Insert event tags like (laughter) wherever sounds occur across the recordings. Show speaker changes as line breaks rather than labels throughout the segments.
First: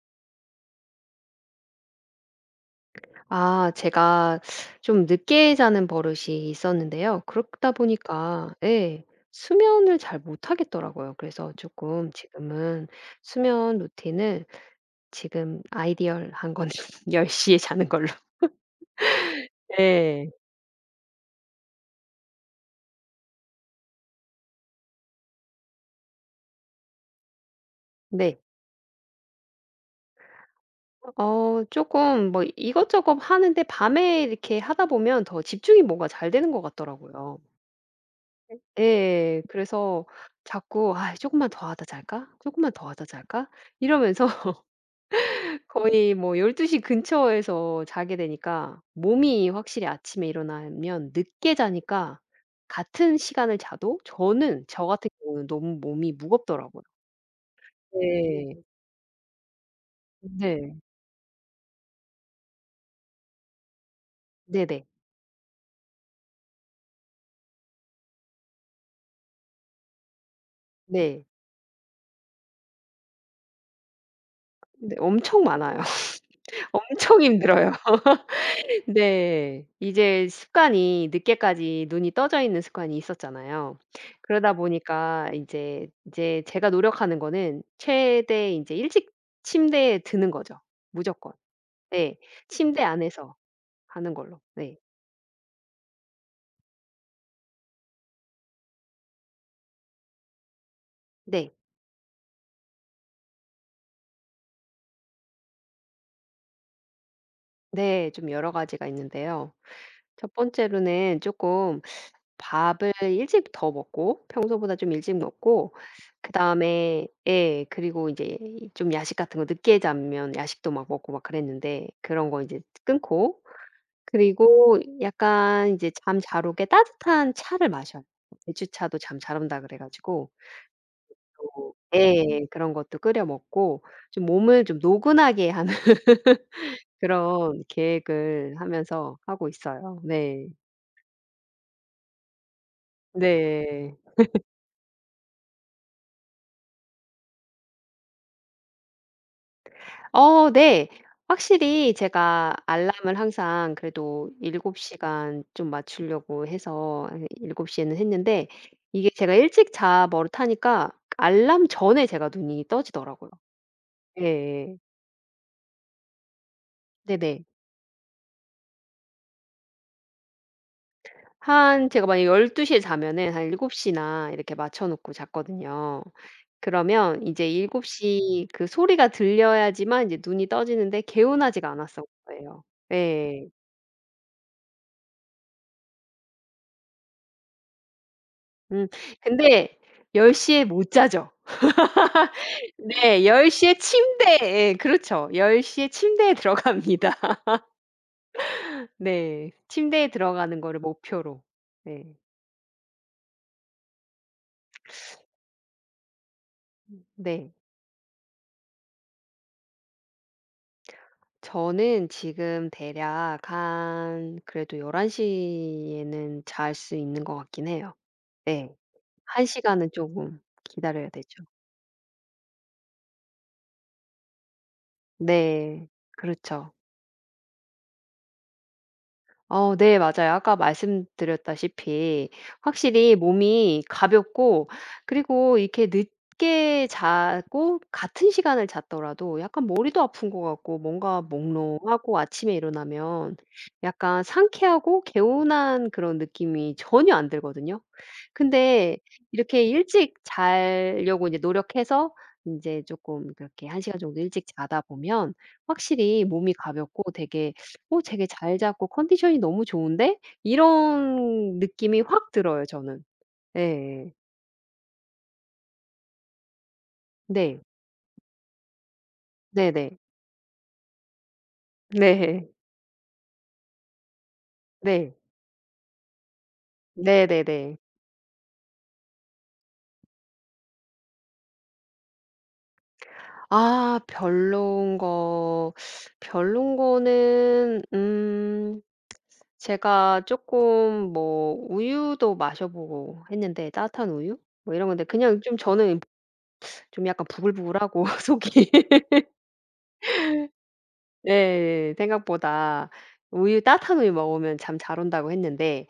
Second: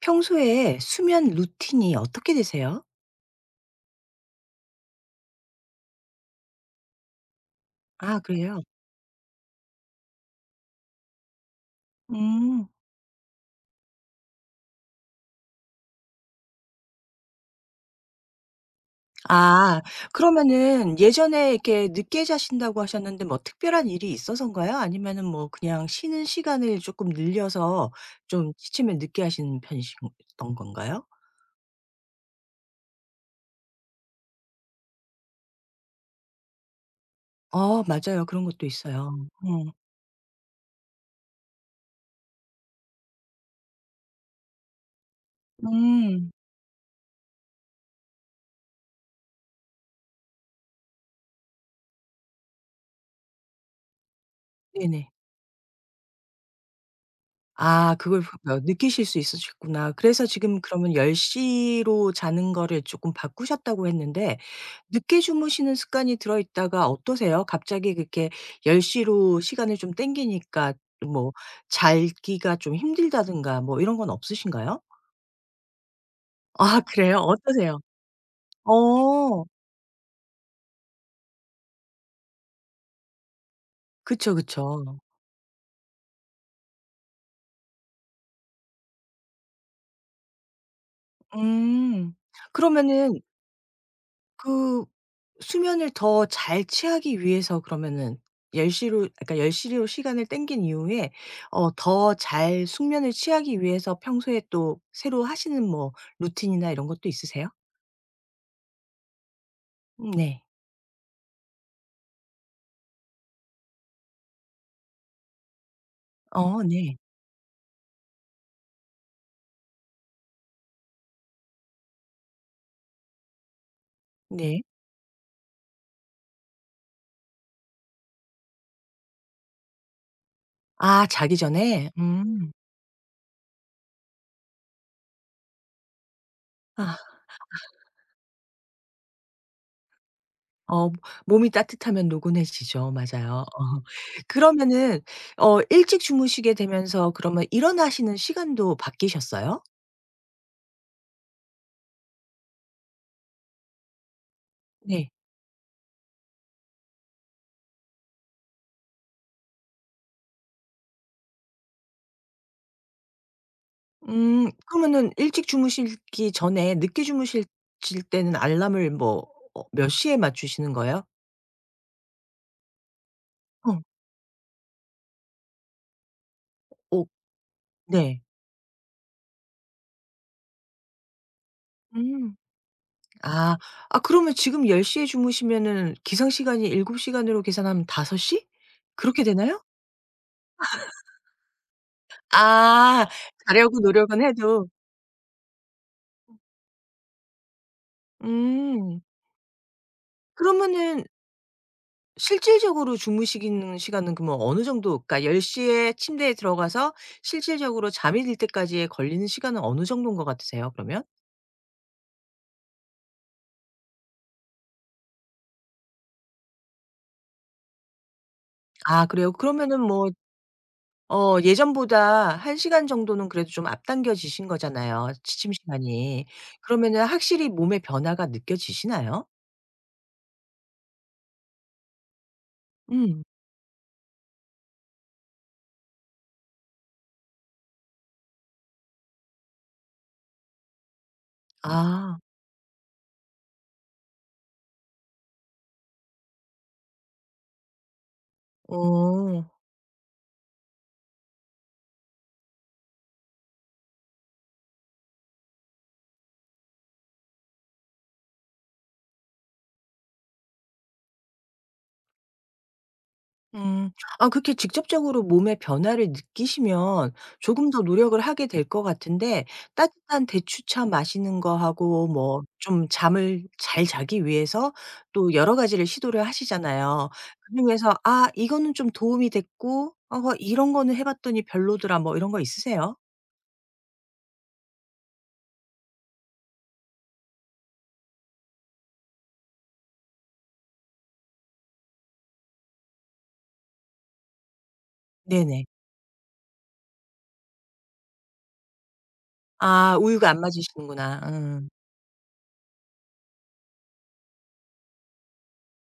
평소에 수면 루틴이 어떻게 되세요?
아 제가 좀 늦게 자는 버릇이 있었는데요. 그렇다
아,
보니까
그래요?
예. 수면을 잘 못 하겠더라고요. 그래서 조금
음.
지금은 수면 루틴을 지금 아이디얼한 거는 (laughs) 10시에 자는 걸로.
아,
네.
그러면은 예전에 이렇게 늦게 자신다고 하셨는데 뭐 특별한 일이 있어서인가요? 아니면은 뭐 그냥 쉬는 시간을 조금 늘려서
네.
좀 취침을 늦게 하시는 편이신 던 건가요?
어 조금 뭐 이것저것 하는데 밤에 이렇게 하다 보면 더 집중이 뭔가 잘 되는 것 같더라고요.
어, 맞아요. 그런 것도 있어요.
예.
음.
그래서 자꾸 '아 금만 더 하다 잘까? 조금만 더 하다 잘까?' 이러면서 거의
음.
뭐 12시 근처에서 자게 되니까 몸이 확실히 아침에 일어나면 늦게 자니까 같은 시간을 자도 저는 저 같은
네네.
경우는 너무 몸이 무겁더라고요.
아, 그걸 어
네.
느끼실 수 있으셨구나. 그래서
네.
지금
네.
그러면 10 시로 자는 거를 쪼끔 바꾸셨다고 했는데
네네.
늦게 주무시는 습관이 들어 있다가 어떠세요? 갑자기 그렇게 10 시로 시간을 좀 당기니까
네.
뭐 자기가 좀 힘들다든가 뭐 이런 건 없으신가요?
네 엄청 많아요. (laughs)
아, 그래요?
엄청 힘들어요.
어떠세요?
(laughs)
어.
네. 이제 습관이 늦게까지 눈이 떠져 있는 습관이 있었잖아요.
그쵸,
그러다
그쵸.
보니까 이제 제가 노력하는 거는 최대 이제 일찍 침대에 드는 거죠, 무조건.
음.
네. 침대
그러면은
안에서 하는 걸로. 네.
그 수면을 더 잘 취하기 위해서 그러면은 1 0로 그러니까 열시로 시간을 땡긴 이후에
네.
어 더 잘 숙면을 취하기 위해서 평소에 또 새로 하시는 뭐 루틴이나 이런 것도 있으세요?
네. 좀 여러 가지가 있는데요.
음,
첫
네.
번째로는 쪼끔 밥을 일찍 더 먹고 평소보다 좀 일찍 먹고
어, 네.
그다음에 예 그리고 인제 좀 야식 같은 거 늦게 자면 야식도 막 먹고 막 그랬는데 그런 거 인제 끊고
네.
그리고 약간 인제 잠 잘 오게 따뜻한 차를 마셔요. 대추차도 잠 잘 온다 그래 가지고
아, 자기
또
전에?
예.
음.
그런 것도 끓여 먹고 좀 몸을 좀 노근하게 하는
아.
그런 계획을 하면서 하고 있어요. 네.
어, 몸이 따뜻하면 노곤해지죠. 맞아요. 어.
네.
그러면은 어 일찍 주무시게 되면서 그러면 일어나시는 시간도 바뀌셨어요?
어 네. 확실히 제가 알람을 항상 그래도 7시간
네.
시간 좀 맞추려고 해서 한 7시 시에는 했는데 이게 제가 일찍 자 버릇하니까 알람 전에 제가 눈이 떠지더라고요.
음,
예예.
그러면은 일찍 주무시기 전에 늦게
네네.
주무실 실 때는 알람을 뭐 어 몇 시에 맞추시는 거예요?
한 제가 만약에 12시 시에 자면은 한 7시
어.
시나 이렇게 맞춰 놓고 잤거든요.
어,
그러면 이제 7
네.
시그 소리가 들려야지만 이제 눈이 떠지는데 개운하지가 않았던
음.
거예요. 예.
아. 아, 그러면 지금 1 0에 주무시면은 기상 시간이 7 시간으로 계산하면 5 시?
음
그렇게 되나요?
근데 10시에 못 자죠.
아,
네. 10시에
자려고 노력은
침대에
해도.
예 그렇죠. 10시에 침대에 들어갑니다. (laughs)
음.
네. 침대에 들어가는 거를
그러면은
목표로. 네.
실질적으로 주무시기는 시간은 그러면 어느 정도 그러니까 1 0에 침대에 들어가서
네.
실질적으로 잠이 들 때까지의 걸리는 시간은 어느 정도인 것 같으세요 그러면?
저는 지금 대략 한 그래도 11시 에는 잘 수 있는 것 같긴 해요. 네.
아, 그래요?
1시간
그러면은
시간은
뭐
쪼금 기다려야
어
되죠.
예전보다 1 시간 정도는 그래도 좀 앞당겨지신 거잖아요, 취침
네.
시간이.
그렇죠.
그러면은 확실히 몸의 변화가 느껴지시나요?
어 네 맞아요. 아까 말씀드렸다시피 확실히
음.
몸이 가볍고 그리고 이렇게 늦게 자고 같은 시간을 잤더라도 약간 머리도 아픈 것 같고 뭔가 몽롱하고
아.
아침에 일어나면 약간 상쾌하고 개운한 그런 느낌이 전혀 안 들거든요. 근데
어.
이렇게 일찍 자려고 이제 노력해서 이제 조금 그렇게 한 시간 정도 일찍 자다 보면 확실히 몸이 가볍고 되게 '어 되게 잘 잡고 컨디션이 너무 좋은데?' 이런 느낌이 확 들어요 저는.
음.
예예.
아, 그렇게 직접적으로 몸의 변화를 느끼시면
네.
조금 더 노력을 하게 될 것 같은데
네네.
따뜻한 대추차 마시는 거 하고 뭐
네.
좀 잠을 잘 자기 위해서
네.
또 여러 가지를 시도를 하시잖아요.
네네네.
그중에서 '아, 이거는 좀 도움이 됐고 어 이런 거는 해 봤더니 별로더라.' 뭐 이런 거 있으세요?
아 별론 거 별론 거는 제가 쪼끔 뭐 우유도 마셔 보고 했는데 따뜻한 우유? 뭐 이런 건데 그냥 좀
네네.
저는 좀 약간 부글부글하고 (laughs) 속이.
아, 우유가 안 맞으시는구나. 음.
예 생각보다 우유 따뜻한 우유 먹으면 잠 잘 온다고 했는데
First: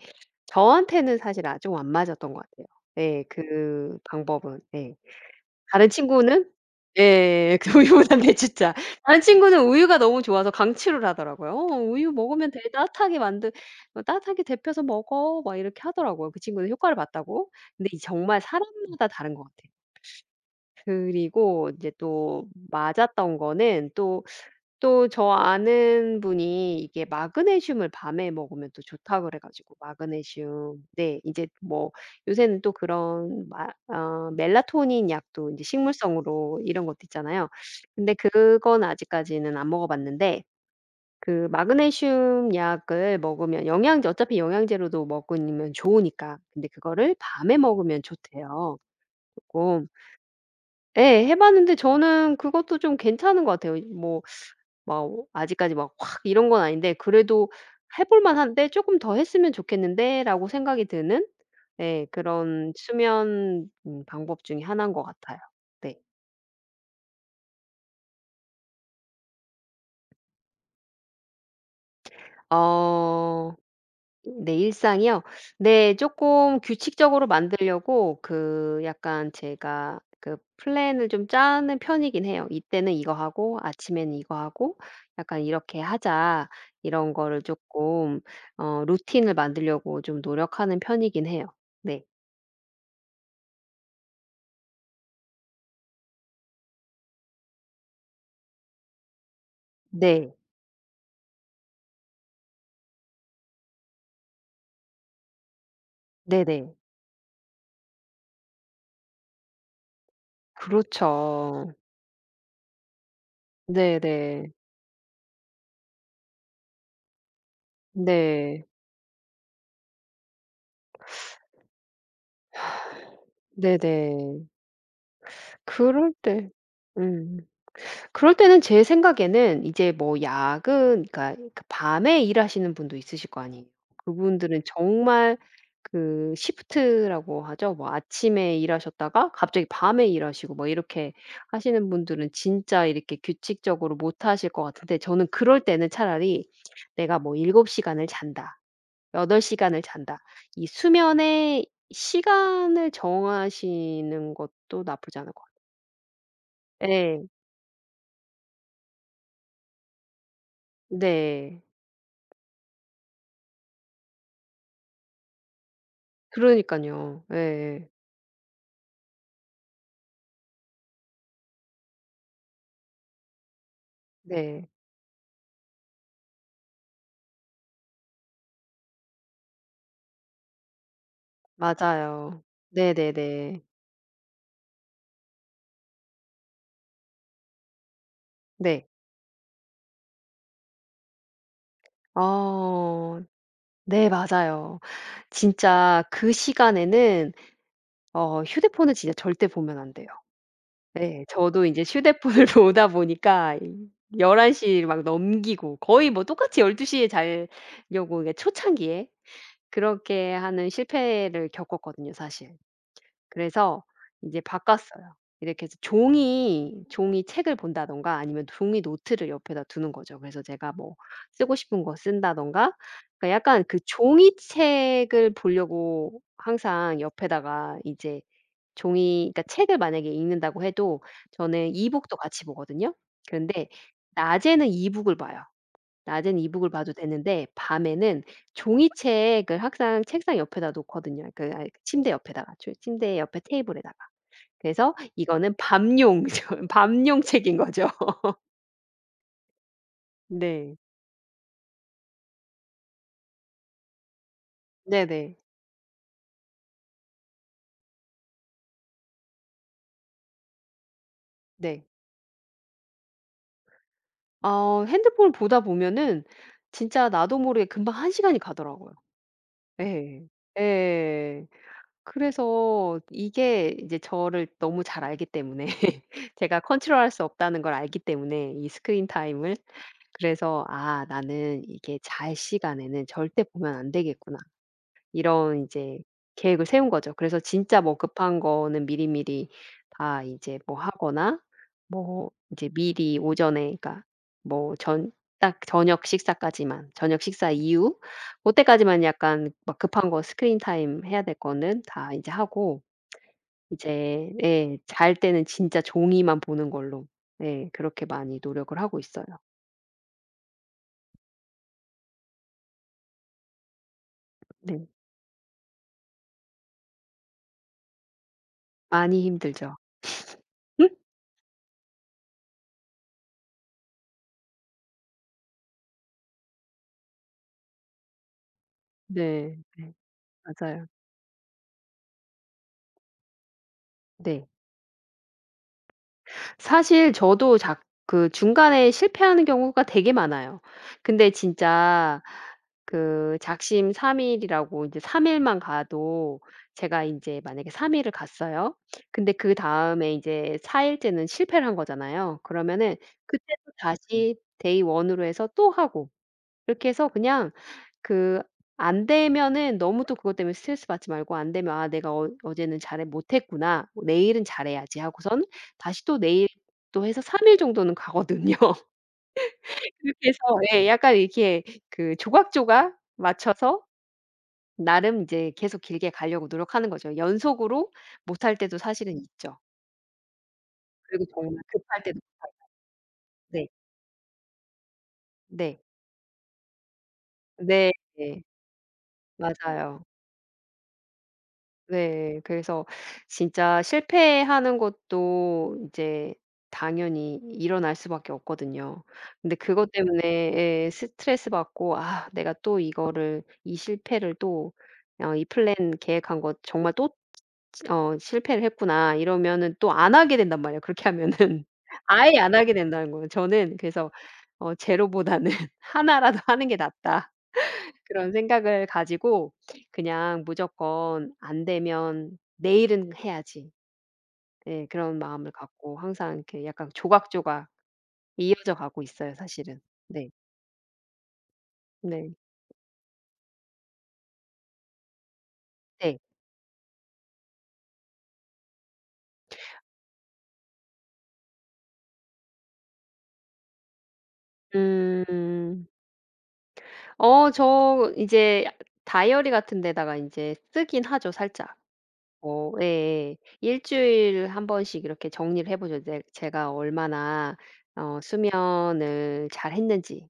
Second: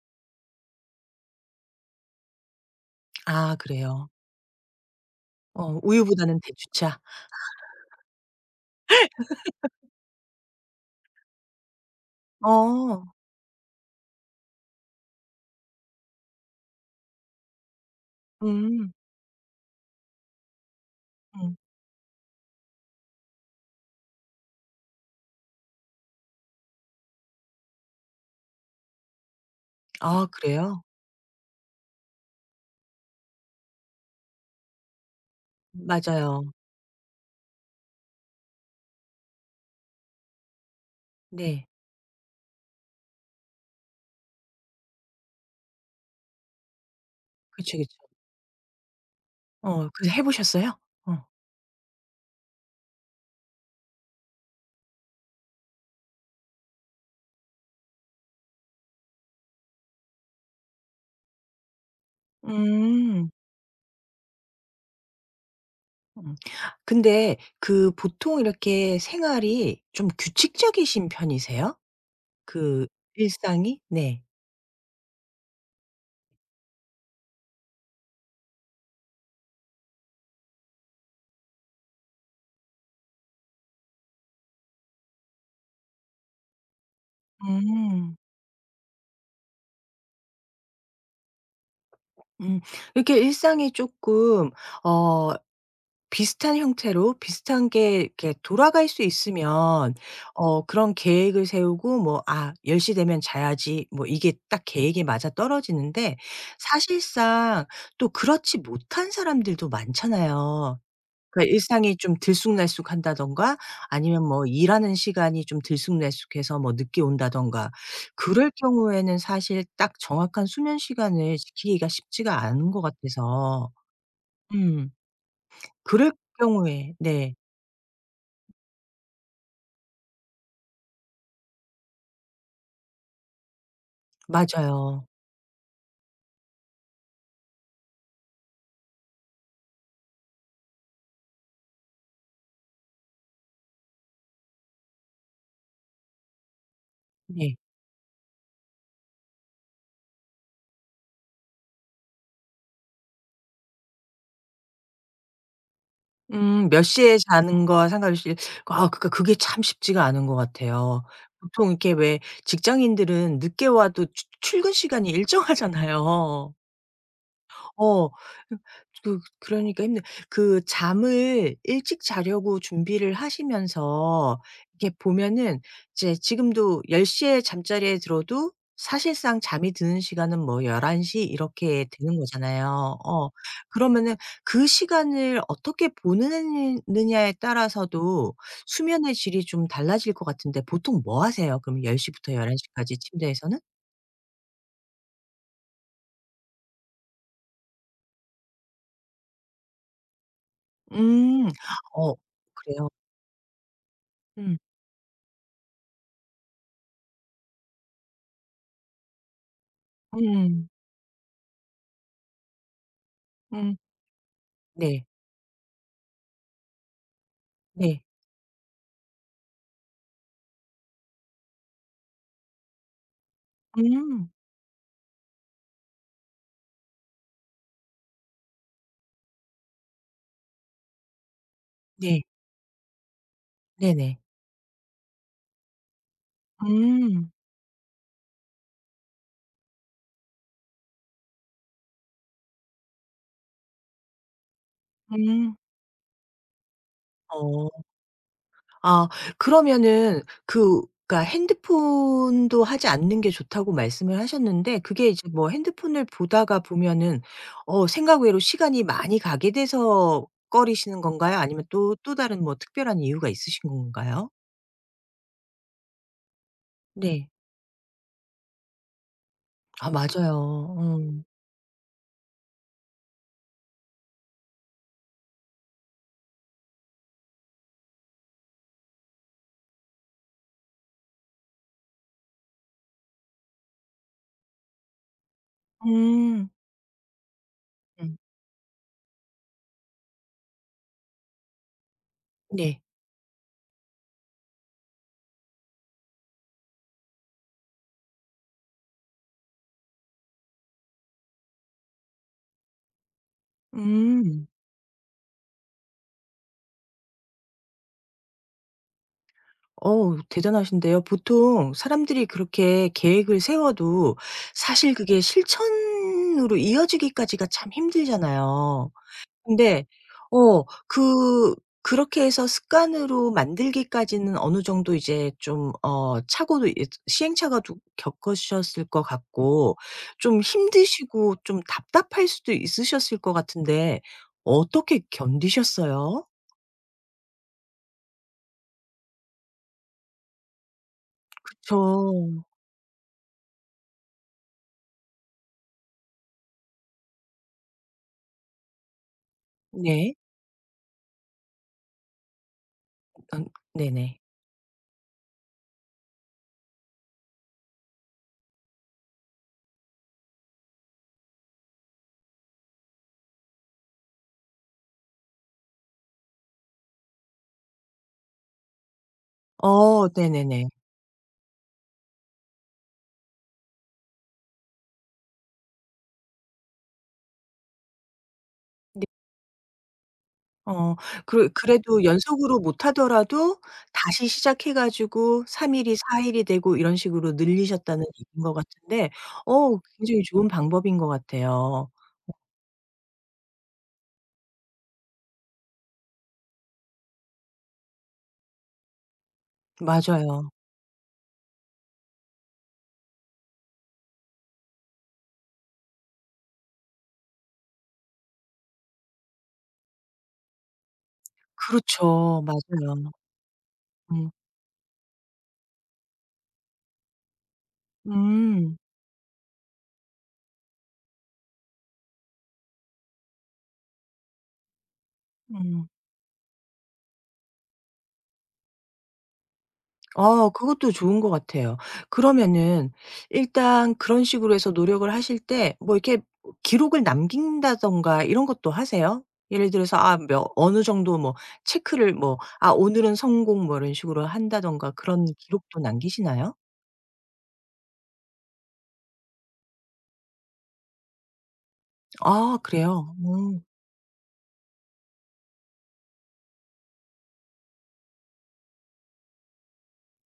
저한테는 사실 아 좀 안 맞았던 것 같아요. 예.
아,
그
그래요.
방법은. 예.
어,
다른
우유보다는
친구는
대추차.
예. 예. (laughs) 그 우유부단데 진짜. 다른 친구는 우유가 너무 좋아서 강추를 하더라고요. "어 우유 먹으면 돼.
어.
따뜻하게 만드 어 따뜻하게 데펴서 먹어." 막 이렇게 하더라고요. 그 친구는 효과를 봤다고. 근데 이 정말
음.
사람마다 다른 것 같아요.
음.
그리고 인제 또 맞았던 거는 또 저 아는 분이 이게 마그네슘을 밤에 먹으면 또 좋다 그래 가지고
아,
마그네슘
그래요?
네 인제 뭐 요새는 또 그런 마 어 멜라토닌 약도 인제
맞아요.
식물성으로 이런 것도 있잖아요. 근데 그건 아직까지는 안 먹어 봤는데 그
네.
마그네슘 약을 먹으면 영양제 어차피 영양제로도 먹으면 좋으니까. 근데 그거를 밤에
그쵸, 그쵸.
먹으면 좋대요 쪼끔.
어, 그래서 해 보셨어요?
예.
어.
해 봤는데 저는 그것도 좀 괜찮은 것 같아요. 뭐 막 아직까지 막 확 이런 건 아닌데 그래도 '해 볼 만한데 조금 더 했으면 좋겠는데.'라고 생각이 드는 예 그런
음.
수면 방법 중에 하나인 것 같아요. 네.
음. 근데 그 보통 이렇게 생활이 좀 규칙적이신 편이세요? 그
어
일상이? 네.
네 일상이요? 네 조금 규칙적으로 만들려고 그 약간 제가 그 플랜을 좀 짜는 편이긴 해요. "이때는 이거 하고 아침에는 이거 하고 약간 이렇게 하자." 이런 거를
음.
조금 어 루틴을 만들려고 좀 노력하는 편이긴 해요. 네.
음. 이렇게 일상이 쪼끔 어 비슷한 형태로 비슷한 게 이렇게 돌아갈 수 있으면
네.
어 그런 계획을 세우고 뭐 '아, 1 0 되면 자야지.' 뭐 이게 딱 계획에 맞아떨어지는데
네네.
사실상 또 그렇지 못한 사람들도 많잖아요. 그러니까
그렇죠.
일상이 좀 들쑥날쑥한다든가 아니면 뭐
네네.
일하는 시간이 좀 들쑥날쑥해서 뭐 늦게 온다든가 그럴
네.
경우에는 사실 딱 정확한 수면 시간을 지키기가 쉽지가 않은 것 같아서
네네.
음,
그럴
그럴
때
경우에 네.
음. 그럴 때는 제 생각에는 이제 뭐 야근 그러니까 그 밤에 일하시는 분도 있으실 거 아니에요. 그분들은
맞아요.
정말 그 시프트라고 하죠. 뭐 아침에 일하셨다가 갑자기 밤에 일하시고 뭐 이렇게 하시는 분들은 진짜 이렇게 규칙적으로 못 하실 것 같은데 저는 그럴 때는 차라리 내가 뭐
예.
7시간 시간을 잔다, 8시간 시간을 잔다. 이 수면의 시간을 정하시는 것도 나쁘지 않을 것 같아요.
음, 몇 시에
네,
자는 거와 상관없이 아, 그니까 그게 참 쉽지가 않은 것 같아요.
네.
보통 이렇게 왜 직장인들은 늦게 와도 추 출근 시간이 일정하잖아요.
그러니깐요. 예
어. 그러니까 힘든 그 잠을 일찍 자려고 준비를 하시면서
네.
이렇게 보면은 이제 지금도 1 0에 잠자리에 들어도 사실상 잠이 드는 시간은 뭐 1 1시 이렇게 되는
맞아요.
거잖아요. 어.
네네네.
그러면은 그 시간을 어떻게 보는 느냐에 따라서도
네.
수면의 질이 좀 달라질 것 같은데 보통 뭐 하세요? 그럼 1 0 부터 1 1시 까지
어
침대에서는?
네 맞아요. 진짜 그 시간에는 어 휴대폰을 진짜 절대 보면 안 돼요. 예.
음.
저도 인제
어,
휴대폰을 (laughs) 보다
그래요.
보니까 이 11시
음.
시 막 넘기고 거의 뭐 똑같이 12시 시에 자려고 이게 초창기에 그렇게
음.
하는 실패를 겪었거든요 사실.
음.
그래서 이제
네.
바꿨어요. 이렇게 해서 종이 책을
네.
본다든가 아니면 종이 노트를 옆에다 두는 거죠. 그래서 제가 뭐 쓰고 싶은 거 쓴다든가 그러니까 약간 그
음.
종이책을 보려고 항상 옆에다가 이제 종이 그러니까 책을 만약에 읽는다고 해도 저는 이북도
네.
같이 보거든요. 그런데
네네.
낮에는 이북을 봐요. 낮엔 이북을 봐도
음.
되는데 밤에는 종이책을 항상 책상 옆에다 놓거든요. 그 아이 침대 옆에다가. 조 침대 옆에 테이블에다가. 그래서 이거는
음.
밤용 (laughs) 저 밤용 책인
어.
거죠. (laughs)
아, 그러면은
네.
그 그러니까 핸드폰도 하지 않는 게 좋다고 말씀을 하셨는데 그게 이제
네네.
뭐 핸드폰을 보다가 보면은 어 생각 외로 시간이 많이 가게 돼서 꺼리시는 건가요? 아니면
네.
또 또 다른 뭐 특별한 이유가 있으신 건가요?
어 핸드폰을 보다 보면은 진짜
네.
나도 모르게 금방 1시간 시간이 가더라고요.
아,
예.
맞아요. 음.
예. 그래서 이게 이제 저를 너무 잘 알기 때문에 (laughs) 제가 컨트롤할 수 없다는 걸 알기 때문에 이 스크린 타임을 그래서 '아 나는 이게 잘 시간에는 절대 보면 안 되겠구나.' 이런 이제
음.
계획을 세운 거죠. 그래서 진짜 뭐
음.
급한 거는 미리미리 다 이제 뭐 하거나 뭐 이제
네.
미리 오전에 그러니까 뭐 전 딱 저녁 식사까지만 저녁 식사 이후 그때까지만 약간 막 급한 거 스크린 타임 해야 될 거는 다 이제 하고 이제
음.
예 잘 때는 진짜 종이만 보는 걸로 예, 그렇게 많이 노력을 하고 있어요.
어우, 대단하신데요. 보통 사람들이 그렇게 계획을 세워도
네.
사실 그게 실천으로 이어지기까지가 참 힘들잖아요.
많이 힘들죠.
근데 어
음?
그렇게 해서 습관으로 만들기까지는 어느 정도 이제 좀 어 착오도 이 시행착오도 겪으셨을 것
네.
같고
네.
좀
맞아요.
힘드시고 좀 답답할 수도 있으셨을 것 같은데
네.
어떻게 견디셨어요?
사실 저도 작 그 중간에 실패하는 경우가 되게 많아요. 근데
그쵸.
진짜 그 작심 3일 일이라고 이제 3일 일만 가도 제가 인제 만약에 3일 일을 갔어요. 근데 그다음에
네.
이제 4일째 일째는 실패를 한 거잖아요. 그러면은 그때
음,
또
네네.
다시 day 1 으로 해서 또 하고 이렇게 해서 그냥 그 안 되면은 너무 또 그것 때문에 스트레스 받지 말고 안 되면 '아 내가 어 어제는 잘해 못 했구나. 내일은 잘해야지.' 하고선 다시 또 내일 또 해서 3일 정도는 가거든요. (laughs)
어,
그렇게 해서
네네네.
예 약간 이렇게 그 조각조각 맞춰서 나름 이제 계속 길게 가려고 노력하는 거죠. 연속으로 못할 때도
네.
사실은 있죠.
어,
그리고
그
정말 급할
그래도
때도
연속으로 못 하더라도
네.
다시 시작해 가지고 3
네.
일이 4 일이 되고 이런 식으로
네.
늘리셨다는
네.
얘기인 것 같은데 어
맞아요.
굉장히 좋은 방법인 것 같아요.
네. 그래서 진짜 실패하는 것도 이제 당연히 일어날 수밖에 없거든요. 근데 그것 때문에
맞아요.
예 스트레스 받고 '아 내가 또 이거를 이 실패를 또 어 이 플랜 계획한 거 정말 또 어 실패를 했구나.' 이러면은 또 안 하게 된단 말이에요, 그렇게 하면은. (laughs) 아예
그렇죠.
안 하게 된다는
맞아요.
거예요. 저는 그래서
음.
어로 보다는 하나 라도 (laughs) 하는 게 낫다. 그런
음.
생각을 가지고 그냥 무조건 '안 되면 내일은 해야지.' 네, 그런 마음을
음.
갖고 항상 이렇게 약간 조각조각 이어져 가고 있어요 사실은. 네.
어, 그것도 좋은 것 같아요.
네.
그러면은 일단 그런 식으로 해서 노력을 하실 때 뭐
네.
이렇게 기록을 남긴다든가 이런 것도 하세요? 예를 들어서 아 몇 어느 정도 뭐 체크를 뭐 '아, 오늘은 성공.' 뭐 이런 식으로 한다든가 그런 기록도
음.
남기시나요?
어 저 이제 다이어리 같은 데다가 인제 쓰긴 하죠 살짝.
아,
어
그래요?
예예.
음.
일 주일에 한 번씩 이렇게 정리를 해 보죠. 네 제가 얼마나 어 수면을 잘했는지.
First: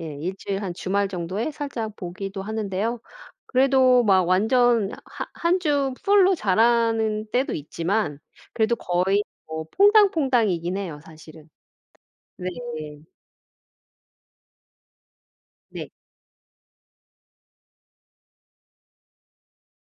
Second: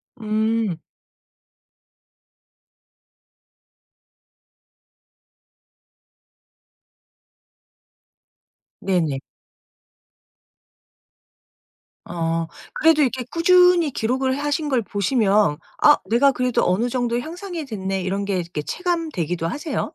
예 일 주일 한
음.
주말 정도에 살짝 보기도 하는데요. 그래도 막 완전 하 한 주 풀로 자라는 때도 있지만 그래도
네네.
거의 뭐 퐁당퐁당이긴 해요 사실은.
어.
네.
그래도
네.
이렇게 꾸준히 기록을 하신 걸 보시면
네.
'아, 내가 그래도 어느 정도 향상이 됐네.' 이런 게 이렇게 체감되기도 하세요?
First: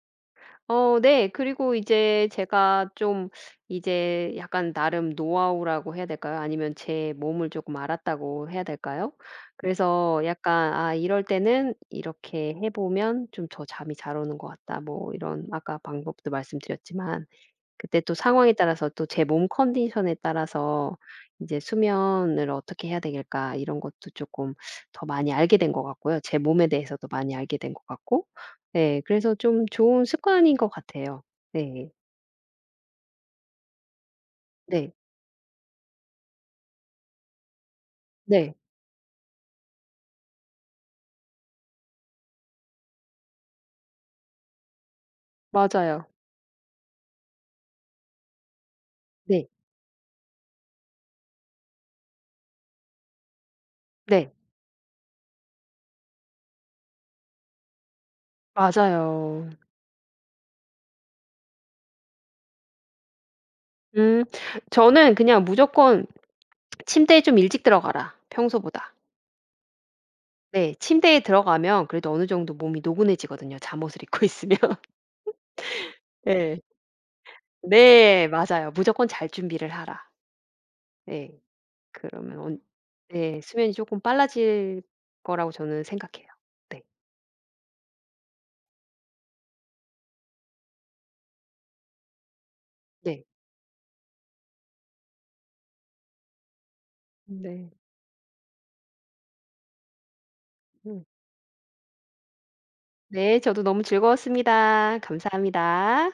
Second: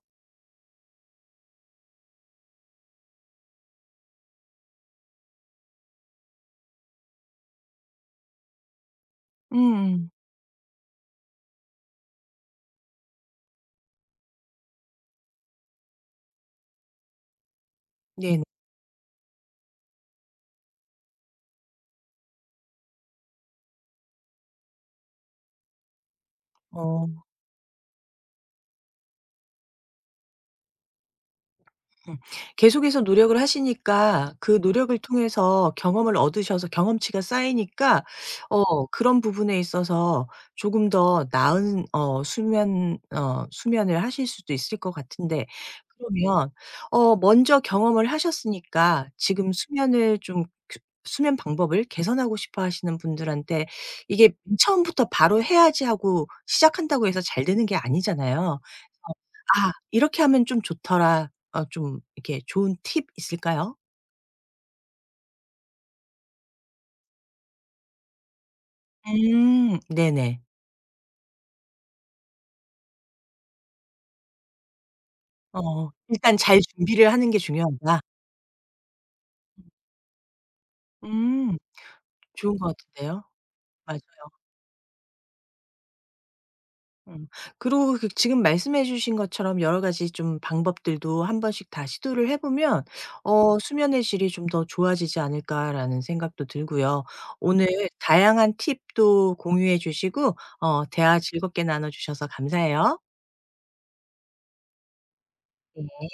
어 네. 그리고 이제 제가 좀 이제 약간 나름 노하우라고 해야 될까요? 아니면 제 몸을 조금 알았다고 해야 될까요?
음음.
그래서 약간 '아 이럴 때는 이렇게 해 보면 좀 더 잠이 잘 오는 것 같다.' 뭐 이런 아까 방법도 말씀드렸지만 그때 또
네네.
상황에 따라서 또 제 몸 컨디션에 따라서 이제 '수면을 어떻게 해야 되길까.' 이런 것도 조금 더 많이 알게 된 것 같고요. 제 몸에 대해서도
어.
많이 알게 된 것 같고 네 그래서 좀 좋은 습관인 것 같아요. 네.
음. 계속해서 노력을 하시니까 그
네.
노력을 통해서 경험을 얻으셔서 경험치가 쌓이니까
네.
어 그런 부분에 있어서 조금 더 나은 수면을 하실 수도 있을 것 같은데
맞아요.
그러면 어 먼저 경험을 하셨으니까
네.
지금 수면을 좀 그 수면 방법을 개선하고 싶어 하시는 분들한테
네.
이게 처음부터 바로 해야지 하고 시작한다고 해서 잘 되는 게 아니잖아요. 어,
맞아요.
'아, 이렇게 하면 좀 좋더라.' 어 좀 이렇게 좋은 팁 있을까요?
음 저는 그냥 무조건 '침대에 좀 일찍 들어가라 평소보다.'
음. 네네.
네. 침대에 들어가면 그래도 어느 정도 몸이 노곤해지거든요 잠옷을 입고 있으면. (laughs)
어, 일단 잘
예.
준비를 하는 게 중요하다.
네. 맞아요. 무조건 잘 준비를 하라. 네.
음.
그러면
좋은
온
것 같은데요.
네. 수면이
맞아요.
쪼끔 빨라질 거라고 저는 생각해요. 네.
음. 그리고 그 지금 말씀해 주신 것처럼 여러 가지 좀 방법들도 한 번씩 다 시도를 해 보면
네.
어 '수면의 질이 좀 더 좋아지지 않을까.'라는 생각도 들고요.
네.
오늘 다양한 팁도 공유해 주시고 어
음.
대화 즐겁게 나눠 주셔서 감사해요.
네. 저도 너무 즐거웠습니다. 감사합니다.